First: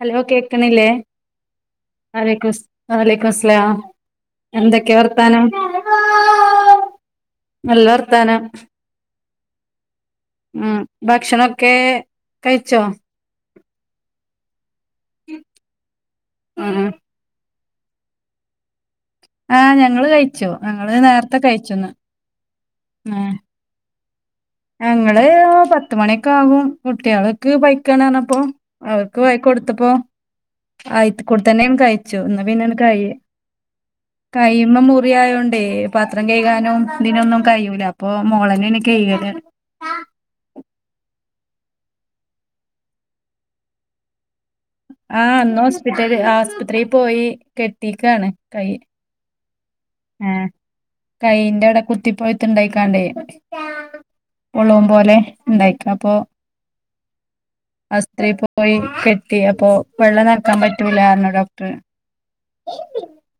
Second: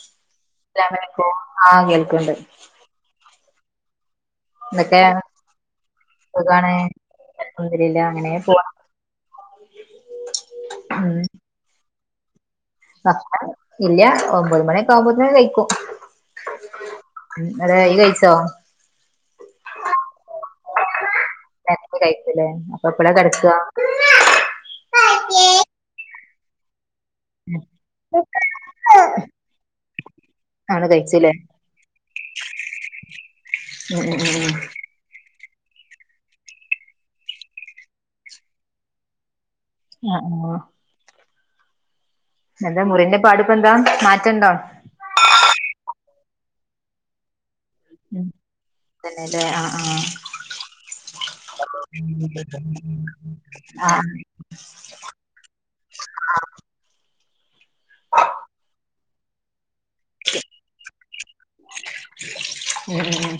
Hello കേക്കണില്ലേ അസ്സലാമലൈക്കും ആഹ് കേൾക്ക്ണ്ട് വലക്കും വാലെക്കും സ്ലാം എന്തൊക്കെ വർത്താനം സുഖാണ് നല്ല അൽഹംദുലില്ലാ അങ്ങനെ വർത്താനം പോണ് ഉം ഭക്ഷണൊക്കേ ഇല്ല ഒമ്പത് മണിയൊക്കെ ആവുമ്പോത്തെ കഴിക്കും ഉം ഉ അതെ ഈ കഴിച്ചോ ആഹ് ഞങ്ങള് കഴിച്ചു ഞങ്ങള് നേർ നേരത്തെ കഴിച്ചുല്ലേ അപ്പൊ എപ്പളാ ആഹ് കെടക്ക ഞങ്ങള് പത്ത്മണിയൊക്കെ ആകും കുട്ട്യാൾക്ക് പൈക്കാണർഞ്ഞപ്പൊ അവർക്ക് വൈകൊടുത്തപ്പോ ആണ് കഴിച്ചുല്ലേ അയികൂടെത്തന്നെങ്ങ് കയിച്ചു എന്നാ പിന്ന കയ്യു ഉം ഉം ഉം ഉം കൈമ മുറിയായോണ്ട് തേ പത്രം കഴുകാനും ഇതിനൊന്നും കഴിയൂല അപ്പൊ മോളന്നാണ് കയുകല് അ ആഹ് എന്താ മുറിന്റെ പാടിപ്പന്താ മാറ്റണ്ടോ ആ ഇന്ന് ഹോസ്പിറ്റല് ആസ്പത്രി പോയി ഉം കെട്ടീക്കാണ് കയ് തന്നെല്ലേ ആഹ് ആഹ് ഏഹ് കൈയിന്റാടെ കുത്തി പയ്ത്ത്ണ്ടായ്ക്കാണ്ടേ ആഹ് പോളും പോലെണ്ടായിക്കാ അപ്പോ [inaudible] അസ്ത്രീ പോയി കെട്ടിയപ്പോ വെള്ളം നനക്കാൻ പറ്റൂലാർഞ്ഞ് ഡോക്ടർ ഉം ഉം ഉം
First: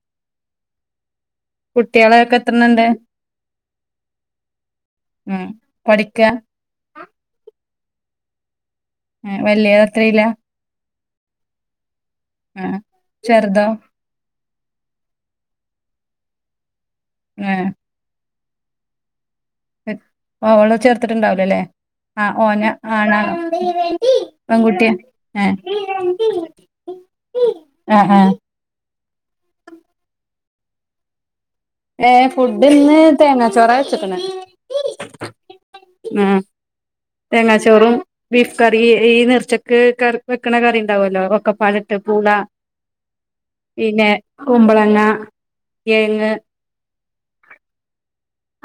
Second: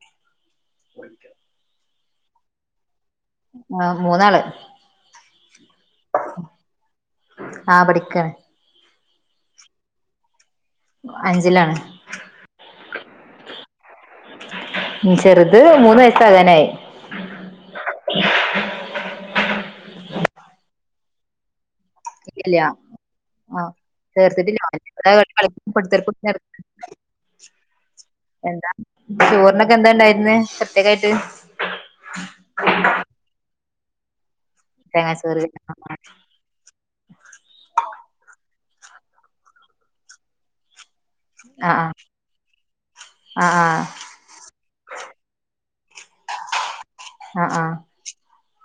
[unintelligible] കുട്ട്യോളൊക്കെത്രണ്ണണ്ട്? ആഹ് മൂന്നാള് ഉം പഠിക്കാ ആഹ് പഠിക്കാണ് എ വല്ല്യാള് എത്രേലാ? അഞ്ചിലാണ് ചെർദോ ഉം ചെറ്ത് മൂന്ന് വയസാകാനായി ഏഹ് അവളെ ചേർത്തിട്ടുണ്ടാവൂലലെ അ ഓന ഇല്ല്യ ആണാ ആഹ് ചേർത്തിട്ടില്ല പെൺകുട്ടിയ ഓൻ്റെ കളി ഏഹ് കളിക്കും പിടുത്തർക്കും ചേർത്ത്. ആഹ് ആഹ് എന്താ ചോറിനൊക്കെന്താണ്ടായിര്ന്നെ പ്രത്യേകായിട്ട് ഏഹ് ഫുഡ്ന്ന് തേങ്ങാചോറാ വെച്ച് ക്ക്ണേ തേങ്ങാച്ചോറ് ആഹ് തേങ്ങാ ചോറും ബീഫ് കറി ഈ നേർച്ചക്ക് കറി വെക്കണ കറി ഉണ്ടാവല്ലോ ആഹ് ഒക്കപ്പാലിട്ട് പൂള ആഹ് ആഹ് പിന്നെ കുമ്പളങ്ങ കേങ്ങ് ആഹ് ആഹ്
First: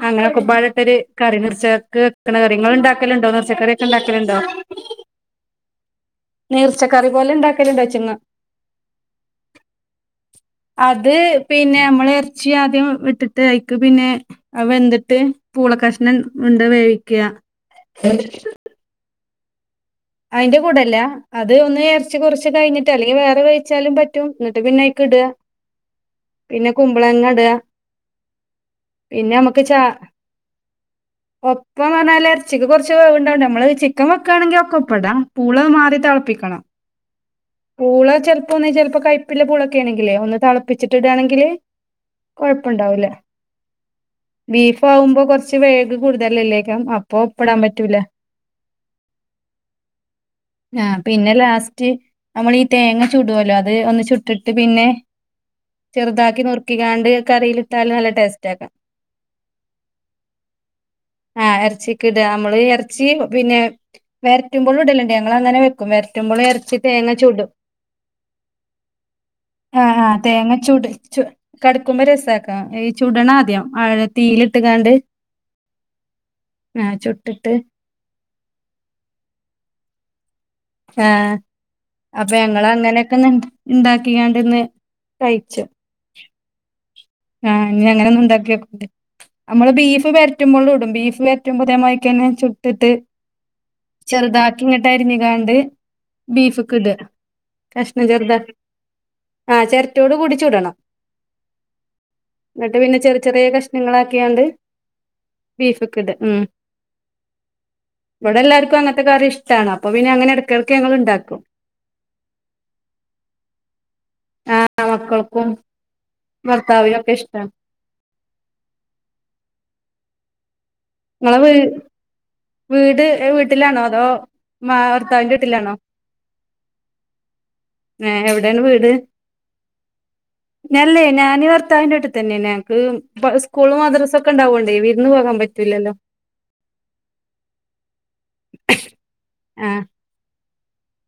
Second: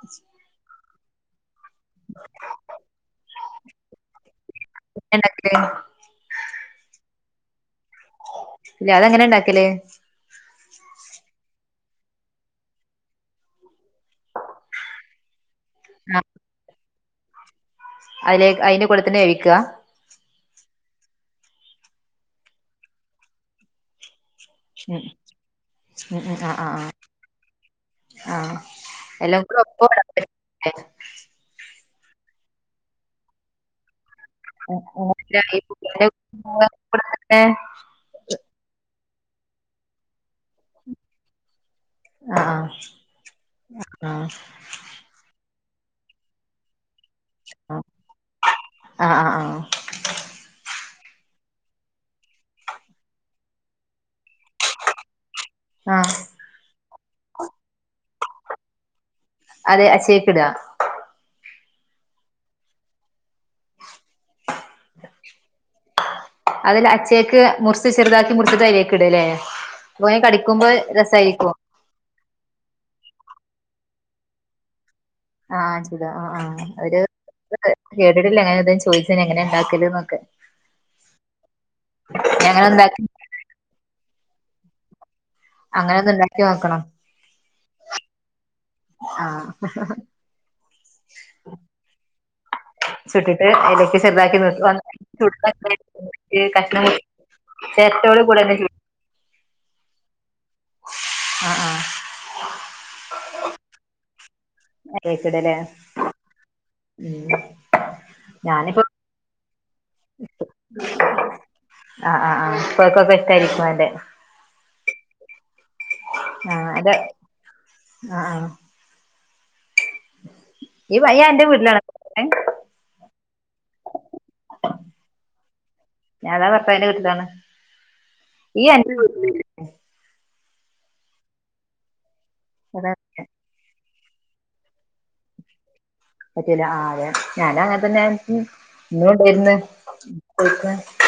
അങ്ങനെ ഒക്കപ്പാട് ട്ടൊരു കറി നർച്ച പച്ചക്കറിയൊക്കെണ്ടാക്കലുണ്ടോ? എനക്ക് നീർച്ച കറിപോലെ ഉണ്ടാക്കലുണ്ട ല്ല അതെങ്ങനെ ഇണ്ടാക്കല് അത് പിന്നെ മ്മൾ എർച്ചി ആദ്യം വെച്ചിട്ട് അയ്ക്ക് പിന്നെ അത് വെന്തിട്ട് പൂളക്കഷ്ണം ഉണ്ട് വേവിക്കാ അയിലേ അയിന്റെ കൂടെ തന്നെ വേവിക്ക അയിന്റെ കൂടല്ല അത് ഒന്ന് എറച്ചി കുറച്ച് കഴിഞ്ഞിട്ട് അല്ലെങ്കിൽ വേറെ വേവിച്ചാലും പറ്റും ന്നട്ട് പിന്നെ ഉം ഐക്ക് ഇടാ, ഉം ഉം ആഹ് പിന്നെ ആഹ് കുമ്പളങ്ങ ഇടാ ആഹ് പിന്നെ എല്ലാം കൂടെ അമക്ക് ചാ ഒപ്പം ആഹ് ഒ ഇപ്പോന്നറഞ്ഞാല് എറച്ചിക്ക് കൊറച്ച് വേവ്ണ്ടാവോണ്ട് നമ്മള് ചിക്കൻ വെക്കാണെങ്കിൽ ഒക്കെ ആഹ് ഒപ്പ് പ്പതാ പൂള ആഹ് മാറി തെളപ്പിക്കണം. പൂള ചെലപ്പോ ഒന്ന് ചെലപ്പോ കൈപ്പ് വല്ല്യ പുളൊക്കേണെങ്കിലേ ഒന്ന് തളപ്പിച്ചിട്ട് ഇടാണെങ്കില് കൊഴപ്പണ്ടാവൂല്ല ആഹ് ബീഫ് ആവുമ്പോ കൊർച് കുറച്ച് വേഗ് കൂടുതലല്ലേക്കാം അപ്പ പ്പടാൻ പറ്റൂല ആഹ് ആഹ് ആഹ പിന്നെ ലാസ്റ്റ് നമ്മള് ഈ തേങ്ങ ചുടോല്ലോ അത് ഒന്ന് ചുട്ടിട്ട് പിന്നെ ആഹ് ചെർതാക്കി നുർക്കികാണ്ട് കറിയിലിട്ടാല് നല്ല ടെസ്റ്റ് ആക്കാം അതെ അഛേക്കടാ ആഹ് എറചീക്ക്ഇട. നമ്മള് എറച്ചി പിന്നെ വെര് വറ്റുമ്പോളും ഇടലുണ്ട് ഞങ്ങൾ അങ്ങനെ വെക്കും വര്റ്റുമ്പളും എറച്ചി അതിൽ തേങ്ങ അച്ചേക്ക് ചൂടും മുറിച്ച് ചെറുതാക്കി മുറിച്ചിട്ട് അതിലേക്ക് ഇടല്ലേ ആഹ ആ അപ്പ തേങ്ങ കടിക്കുമ്പോ ചുട് ചു രസായിരിക്കും കടക്കുമ്പോ രസക്കാ ഈ ചുടണ ആദ്യം ആഴ തീയിലിട്ട്ങ്ങാണ്ട് ആഹ ചെയ്ത് ആ ആ അവര് ചുട്ടിട്ട് കേട്ടട്ടില്ല അങ്ങനെ എന്തേ ചോയ്ച്ചിന് എങ്ങനെ ഇണ്ടാക്കല് ന്നൊക്കെ ആഹ അപ്പൊ അങ്ങനെ ഞങ്ങള് ഉണ്ടാക്കി അങ്ങനെയൊക്കെ ന്ന് ഇണ്ടാക്കിആണ്ട് ന്ന് അങ്ങനെ ഒന്ന് ഉണ്ടാക്കി നോക്കണം ആഹ് അങ്ങനെ ഒന്ന് ഉണ്ടാക്കിയോക്ക് ആഹ് നമ്മള് ബീഫ് വര്റ്റുമ്പോളും ഇടും ബീഫ് വറ്റുമ്പോ തേ മാരിക്കെന്നെ ചുട്ട്ട്ട് ചുട്ടിട്ട് അതിലേക്ക് ചെറുതാക്കി ഇങ്ങട്ടറിഞ്ഞി താണ്ട് ബീഫ്ക്ക് കഷ്ണം ഇടാ. കഷ്ണം ചേരട്ടോട് ചെറുതാ കൂടെ തന്നെ ചുടും ആഹ ചെരട്ടോട് കൂടിച്ചുടണം ആഹ് ആഹ് ന്നിട്ട് പിന്നെ ചെറിയ ചെറിയ കഷ്ണങ്ങളാക്കിയാണ്ട് അതിലേക്ക് ഇടല്ലേ ബീഫക്ക് ഇടാ ഉം. ഉം ഇവിടെ എല്ലാർക്കും ഞാനിപ്പോ അങ്ങനത്തെ കറി ഇഷ്ടാണ് പോപിന്നെ അങ്ങനെ എടക്കെടക്ക് ഞങ്ങള് ഇണ്ടാക്കും. ആഹ് ആഹ് ആഹ് ഇപ്പക്കൊക്കെ ഇഷ്ടായിരിക്കും അന്റെ ആ മക്കൾക്കും ആഹ് അന്റെ ഭർത്താവിനൊക്കെ ഇഷ്ടാ ആഹ് ആഹ് ഈ വയ്യ എന്റെ വീ വീട്ടിലാട്ക്ക്ണ് വീട് വീട്ടിലാണോ അതോ മാ ഭർത്താവിൻന്റെ വീട്ടിലാണോ ലാണ് ഏ ഈയ്യഅന്റെ വീടില് അല്ലേ ഞാന് ഭർത്താവിന്റെറെ വീട്ട്തന്നെണ് ഇവിടെ ഞക്ക് സ്കൂള് മദ്രസ ഒക്കെ ഉണ്ടാവോണ്ടേ വിരുന്നു പോകാൻ പറ്റൂല്ലല്ലോ പറ്റുല ആ അതെ ഞാന അങ്ങനെ തന്നെ ഇന്നുണ്ടെര്ന്ന് ആ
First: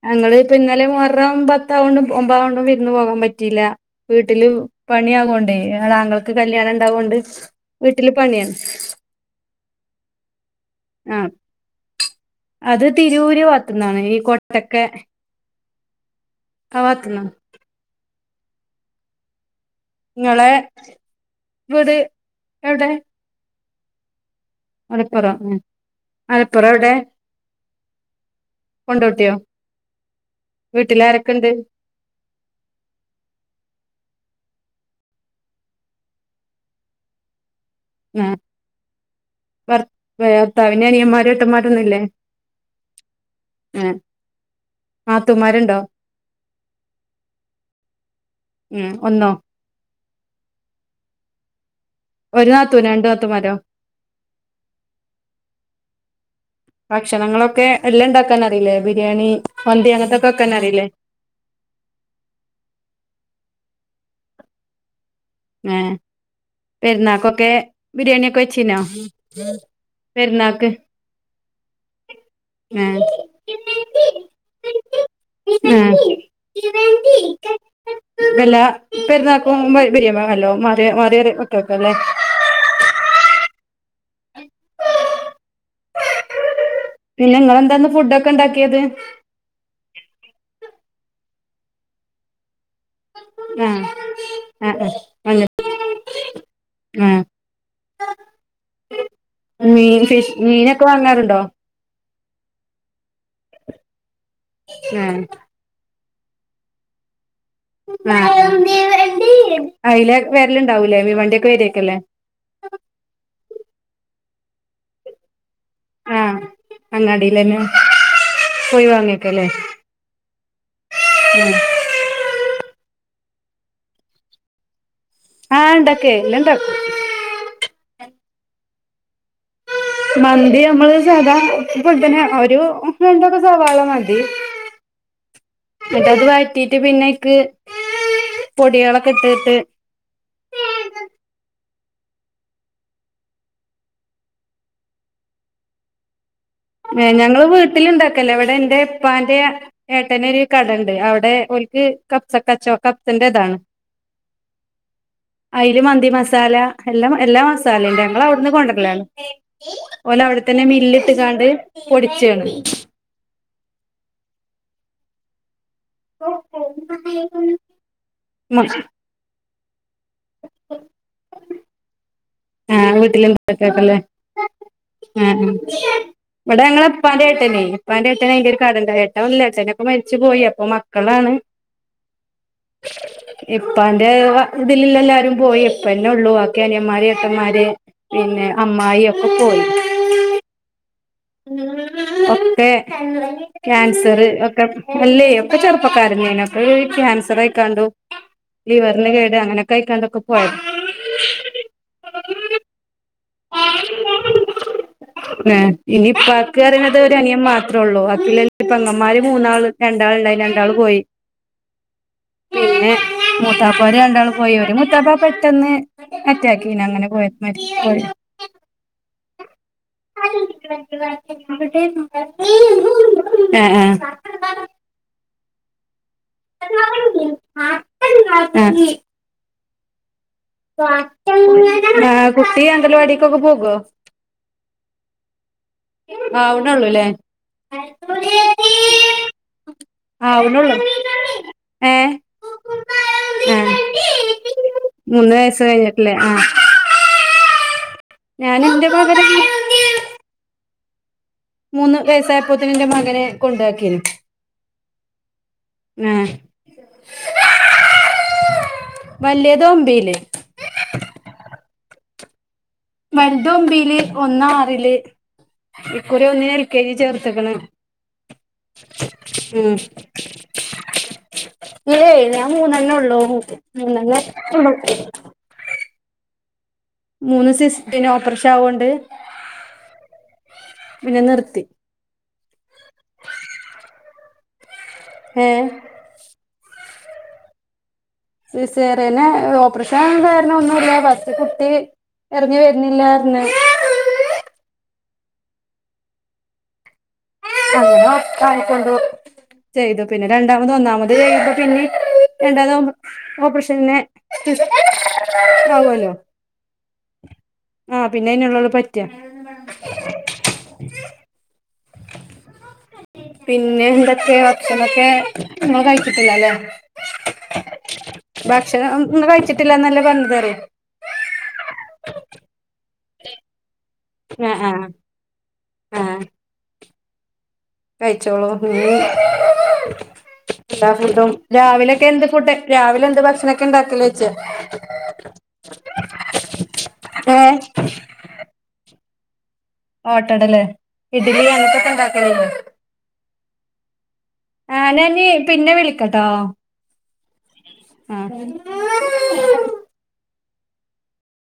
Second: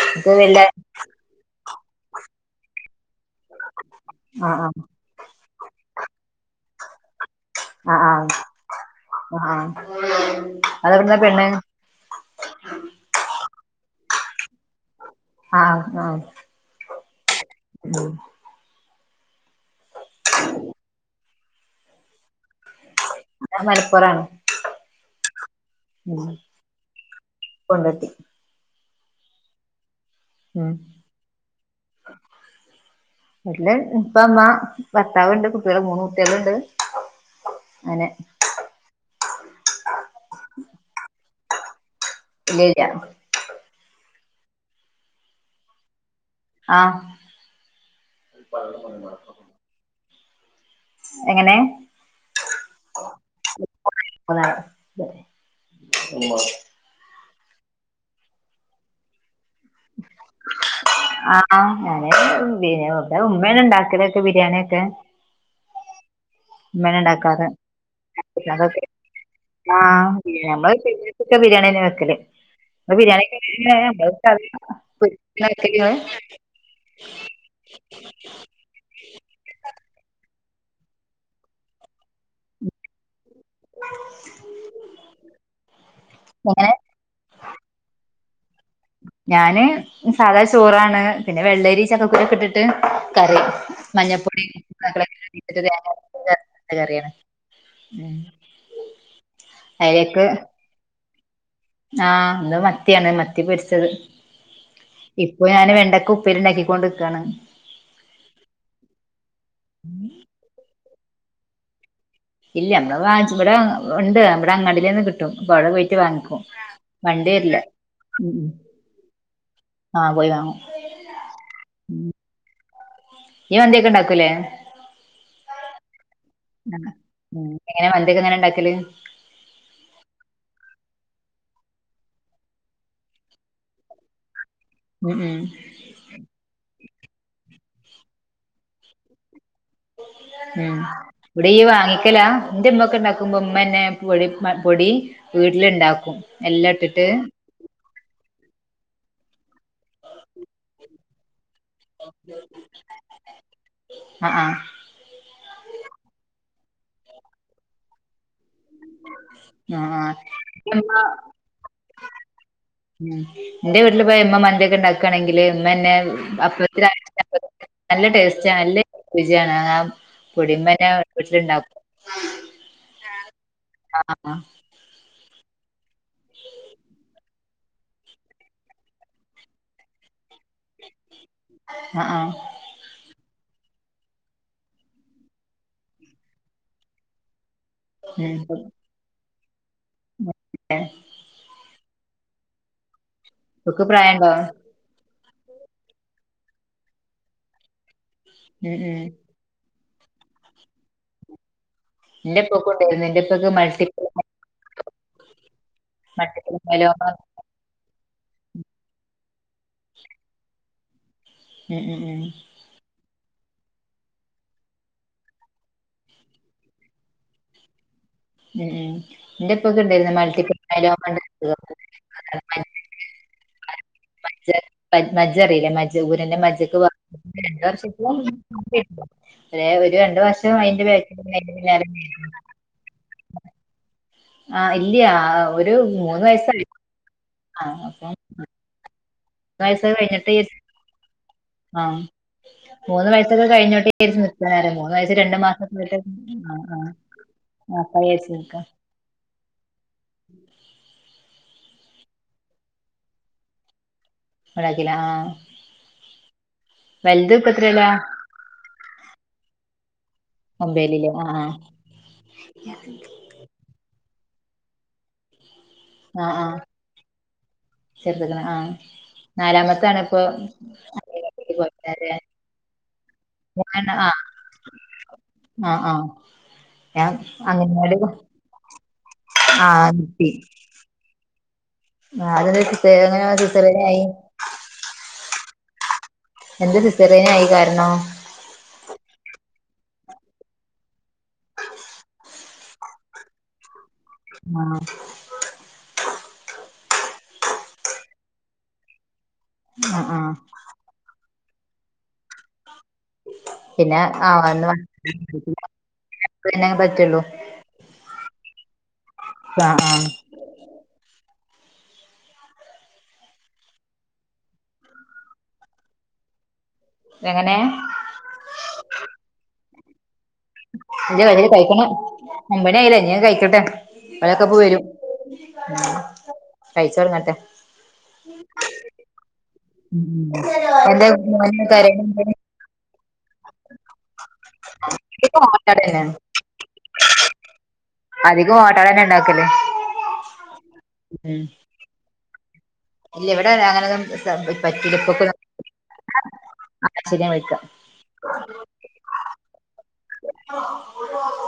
ഞങ്ങള് പ്പൊ ഇന്നാലെ മുഹരം പത്തു പത്താകോണ്ടും ഒമ്പാതാകോണ്ടും വിര്ന്ന് പോകാപറ്റീല്ല വീട്ടില് ആ ആ പണിയാകൊണ്ട് അങ്ങൾക്ക് കല്യാണം ണ്ടാവോണ്ട് ആഹ ആഹ ആഹ അതെവിടന്നാ ആ പെണ്ണ്? അത് തിരൂര് ഭാഗത്ത്ന്നാണ് ഈ കൊട്ടക്കെ ആഹ ആഹ ഭാതന്നാ [unintelligible] ഇങ്ങളെ വീട് എവ്ടെ ഞാ മലപ്പുറാണ് മലപ്പുറോ? ഉം ഉം മലപ്പുറം എവ്‌ടെ കൊണ്ടോട്ടി കൊണ്ടോട്ടിയോ ഉം വീട്ടിൽ ആരൊക്കെ ഉണ്ട് അല്ലെ ഇപ്പ മ്മ ഭർത്താവുണ്ട് കുട്ടികൾ മൂന്ന് കുട്ടികൾ ഉണ്ട്. അങ്ങനെ ആ ഭർ വേ ഭർത്താവിന് അനിയന്മാര് എട്ടന്മാരൊന്നുല്ലേ? ഇല്ല ഇല്ല. ആ നാത്തൂന്മാരുണ്ടോ? ആ ഉം ഒന്നോ എങ്ങനെ? ഒരു നാത്തൂന് രണ്ടു നാത്തും മാരോ? ഉമ്മ ഭക്ഷണങ്ങളൊക്കെ എല്ലാം ഇണ്ടാക്കാൻ അറിയില്ലേ? ബിരിയാണി, മന്തി അങ്ങനത്തെ ഒക്കെ വെക്കാൻ അറിയില്ലേ ആഹ് ഞാന് പി ഉമ്മേന ഉണ്ടാ ക്കെലൊക്കെ ബിരിയാണിയൊക്കെ ഏ [inaudible] ഉമ്മനെ ഉണ്ടാക്കാറ്. പെരുന്നാക്കൊക്കെ ബിരിയാണി ഒക്കെ വെച്ചിനോ ഞങ്ങക്ക് ആ പെരുന്നാക്ക് ഞമ്മള് [unintelligible] ബിരിയാണി, ന്ന്യാവെക്കല്. ആഹ് ബിരിയാണി ഒക്കെ [unintelligible] [unintelligible] വല്ല പെരുന്നാക്ക് മുമ്പ് ബിരിയമ ല്ലോ മാറി മാറിയാല് ഒട്ടക്കല്ലേ [unintelligible] എങ്ങനെ? പിന്നെ നിങ്ങളെന്താ ഇന്ന് ഫുഡ് ഒക്കെ ഉണ്ടാക് ഞാന് സാധാ ചോറാണ്. പിന്നെ വെള്ളരി ചക്കക്കുരൊക്കെ ഇട്ടിട്ട് കറി ആഹ് മഞ്ഞൾപ്പൊടി ആഹ് [unintelligible] ആഹ് ഇട്ടട്ട് തേങ്ങ അരച്ച [unintelligible] കറിയാണ്. ആഹ് ഉം മീൻ ഫിഷ് മീനൊക്കെ വാങ്ങാറുണ് ആ ഇന്ന് മത്തിയാണ് മത്തി പൊരിച്ചത്. ആഹ് ഇപ്പൊ ഞാന് വെണ്ടക്ക ഉപ് പ്പേരി ഇണ്ടാക്കിക്കോണ്ട് ഇക്കാണ്. ആ അയ്‌ലേക്ക് വെർലുണ്ടാവൂലേ? മീ വണ്ടിയൊക്കെ വരിയാക്കും ല്ലേ? ഇല്ല നമ്മള് വാങ്ങ്ച്ച് ഇവിടെ ഉണ്ട് നമ്മടെ അങ്ങാടിയിലേന്ന് കിട്ടും. പ്പ അവിടെ പോയിട്ട് ആഹ് വാങ്ങിക്കും. വണ്ടി വരില്ല. അങ്ങാടിലന്നെ ഉം ഉം പോയി വാങ്ങിക്കല്ലേ ആ പോയി വാങ്ങും. ഉം നീ മന്തിയൊക്കെ ഉണ്ടാക്കൂലേ? ആ ഇണ്ടാക്കേ ല്ലണ്ട് ന്തിയൊക്കെ എങ്ങനെ ഇണ്ടാക്കല്? മന്തി നമ്മള് സദാ പോലെതന്നെ ഒരു വലുതൊക്കെ സവാള മതി. ഉം ഉം എന്നിട്ട് അത് വയറ്റി റ്റീട്ട് പിന്നേക്ക് പൊടിയളൊക്കെ ഇട്ടിട്ട് ഉം ഇവിടെയി വാ ങ്ങിക്കല എന്റെമ്മ ഒക്കെ ഉണ്ടാക്കുമ്പോ ഉമ്മന്നെ പൊടി പൊടി വീട്ടിലുണ്ടാക്കും. എല്ലാം ഇട്ടിട്ട് ഞങ്ങള് വീട്ടിലുണ്ടാക്കല്ലേ ഇവിടെ എൻ്റെ ഉപ്പാന്റെ ഏട്ടന് ഒരു കട ഉണ്ട്. അവിടെ ഒൽ ക്ക് കപ്സ ക്കച്ചോ കപ്സൻ്റെ ഇതാണ്. ആഹ് ആഹ് അയില് മന്തി മസാല എല്ലാം എല്ലാ മസാലയും ഞങ്ങൾ അവിടന്ന് കൊണ്ടുവരലാണ്. ആഹ് ആഹ് ഓലവിടെത്തന്നെ മില്ല് ഇമ്മ ഇട്ട് കാണ്ട് പൊടിച്ചാണ്. ഉം എന്റെ വീട്ടില് പോയ മ്മ മന്തിയൊക്കെ ഉണ്ടാക്കണെങ്കില് ന്നെ അപ്പത്തി [unintelligible] നല്ല ടേസ്റ്റ് നല്ല രുചിയാണ്. പൊടി ഉമ്മാന്നെ വീട്ടിൽ ഉണ്ടാക്കും ആ വീട്ടില് എന്തക്കക്കല്ലേ ആഹ് ആ ആ ഇവിടെ ഞങ്ങളെ ഉപ്പാന്റെ ഏട്ടനെ ഉപ്പാന്റെട്ടന് ഒരു കടയിണ്ടായി ട്ടോ ഇല്ല ഏട്ടനൊക്കെ മരിച്ചു പോയി. അപ്പൊ മക്ക കളാണ് ആഹ് ആഹ് ഇപ്പാന്റെ വ ഇതിലെല്ലാരും പോയി. ഇപ്പന്നൊള്ളു ബാക്കി അനിയന്മാര് ഏട്ടന്മാര് പിന്നേ... അമ്മായി ഒക്കെ പോയി. മ് ഒക്കെ ഇവക്ക് കാൻസറ് പ്രായണ്ടോ ഒക്കെ അല്ലെ ക്കെ ചെറുപ്പക്കാരന്നാണ് അതോര് ക്യാൻസറയ്ക്കാണ്ടും ഉം ഉം ലിവറിന് കേട് അങ്ങനെ ക്കയ്ക്കാണ്ടൊക്കെ പോയത് അത് മൾട്ടിപ് എ മൈലോമ ഇനിപാക്കറിയിണതൊരനിയൻമാത്രൊള്ളു. ല്ലപ്പ പെങ്ങമ്മാര് മൂന്നാള് രണ്ടാള്ണ്ടായിന്ന് രണ്ടാള് പോയി എ എ എ മുത്താപ്പാര് രണ്ടാളും പോയോര് മുത്താപ്പ പെട്ടെന്ന് അറ്റാക്കേന്നു അങ്ങനെ പോയത് മരിച്ചുപോയി ഉം ഉം എന്റെ ഉപ്പക്ക് ഉണ്ടായിരുന്നു മൾട്ടിപ്പിൾ മൈലോമ ഉണ്ട് അസുഖം അതാണ് മജ്ജ [inaudible] അ അ മജ്ജ മജ്ജറിയിലെ ജൂരന്റെ മജ്ജക്ക് രണ്ട വർഷെങ്കിലും ഒരു രണ്ട വർഷം അതിന്റെ ബാക്കിൽ അതിന്റെ പിന്നാലെ ഞാൻ. ആ... കുട്ടി അംഗൽവാടിക്കൊക്കെ പോകോ.. ആ ഇല്ല്യാ.. ഒരു മൂന്ന് വയസ്സായി ആവണള്ളൂല്ലേ ആ അപ്പ വയസ കഴിഞ്ഞിട്ട് ആവണുള്ളൂ അ. ഏ മൂന്ന് വയസൊക്കെ ആ കഴിഞ്ഞോട്ടെകരുതിനിക്കാണ് മൂന്നു വയസും മൂന്ന് രണ്ടു വയസ്സ് മാസം കഴിഞ്ഞിട്ടില്ലേ ആ അ പയർച്ചിക്ക ഞാൻ എന്റെ മകനെ മൂന്ന് വയസ്സായിപ്പോത്തിന് ന്റെ മകനെ കൊണ്ടാക്കീന്ന് ണ്ടാക്കീല ആ... വലുത്പ്പത്രേലാ..? വലിയത് ഒമ്പയില് വല്തൊമ്പീല് ഒന്നാറില് ഇക്കുറി ഒന്നിനെ എൽ കെ ജി ചേർത്തക്ണ് ചേർത്ക്ക്ണ് ആ... നാലാമത്താണ്പ്പോ ഏ ആ.. മൂന്നണ്ണോള്ളൂ ഞാൻ ആ മൂന്നെണ്ണം ള്ളൂ ആ ആ ഞാൻ അങ്കനവാടി ഓപ്പറേഷൻ ആവോണ്ട് ആ... ട്ടി പിന്നെനിർത്തി ആ അതെന്റെ സ അങ്ങനെ സിസറന ആയി എ എന്തെ സിസേറിയനായ കാരണം സിസേറിയനെ ഓപ്പറേഷനാവാൻ കാരണൊന്നുല്ല ഫസ്റ്റ്ത്തകുട്ടി ഇറങ്ങി വര്നില്ലാറഞ് ആ അങ്ങനെഒക്കായിക്കൊണ്ട് ആ ചെയ്തു. ആ പിന്നെ രണ്ടാമത് ഒന്നാമത് ചെയ്യിമ്പോ പിന്നെ രണ്ടാതാവുമ്പോ ഓപ്പറേഷനന്നേ പിന്നെ ആ അന്ന് ണ്ടാവല്ലൊ തന്നെ പറ്റുള്ളൂ അ പിന്നയ്നുള്ളല്ലൊ പറ്റാ... ആ ആ പിന്നേന്തൊക്കേ.. ഭക്ഷണൊക്കെ ഇങ്ങള് കഴിച്ചിട്ടില്ലലെ എങ്ങനെ ഭക്ഷണംന്ന് കഴിച്ചിട്ടില്ലാന്നല്ലെ പറഞ്ഞത് അറിയ ജവരോത് കഴിക്കിണ ഒമ്പണ്യായിലെ ഇഞാകഴിക്കട്ടെ ആ ആ ഓലൊക്കെപ്പവരും ഉം ആ കഴിച്ചൊട്ങ്ങട്ടെ കഴിച്ചോളൂ... ന്ന് ഉം ഉം എല്ലാ എന്താ ഫുഡും മോന് കരയണ രാവിലെക്കെന്ത്‌ എന്തെ ഫുഡാ.. രാവിലെ ഭക്ഷണക്കെണ്ടാക്കലച്ച അധികം ഓട്ടടന്നെ അധികം ഓട്ടടെന്നണ്ടാക്കല് ഓട്ടടല് ഇഡ്ഡലി അങ്ങൻ തോക്കൊ ഇണ്ടാക്കലല് ഇല്ല ഇവിടെ അങ്ങനൊന്നും ആ പറ്റൂല ഞാൻ ന്ന് ഇപ്പൊക്കൊന്നും പിന്നെ വിളിക്കട്ടോ ശരിയാ വിളിക്കാം ആ ആ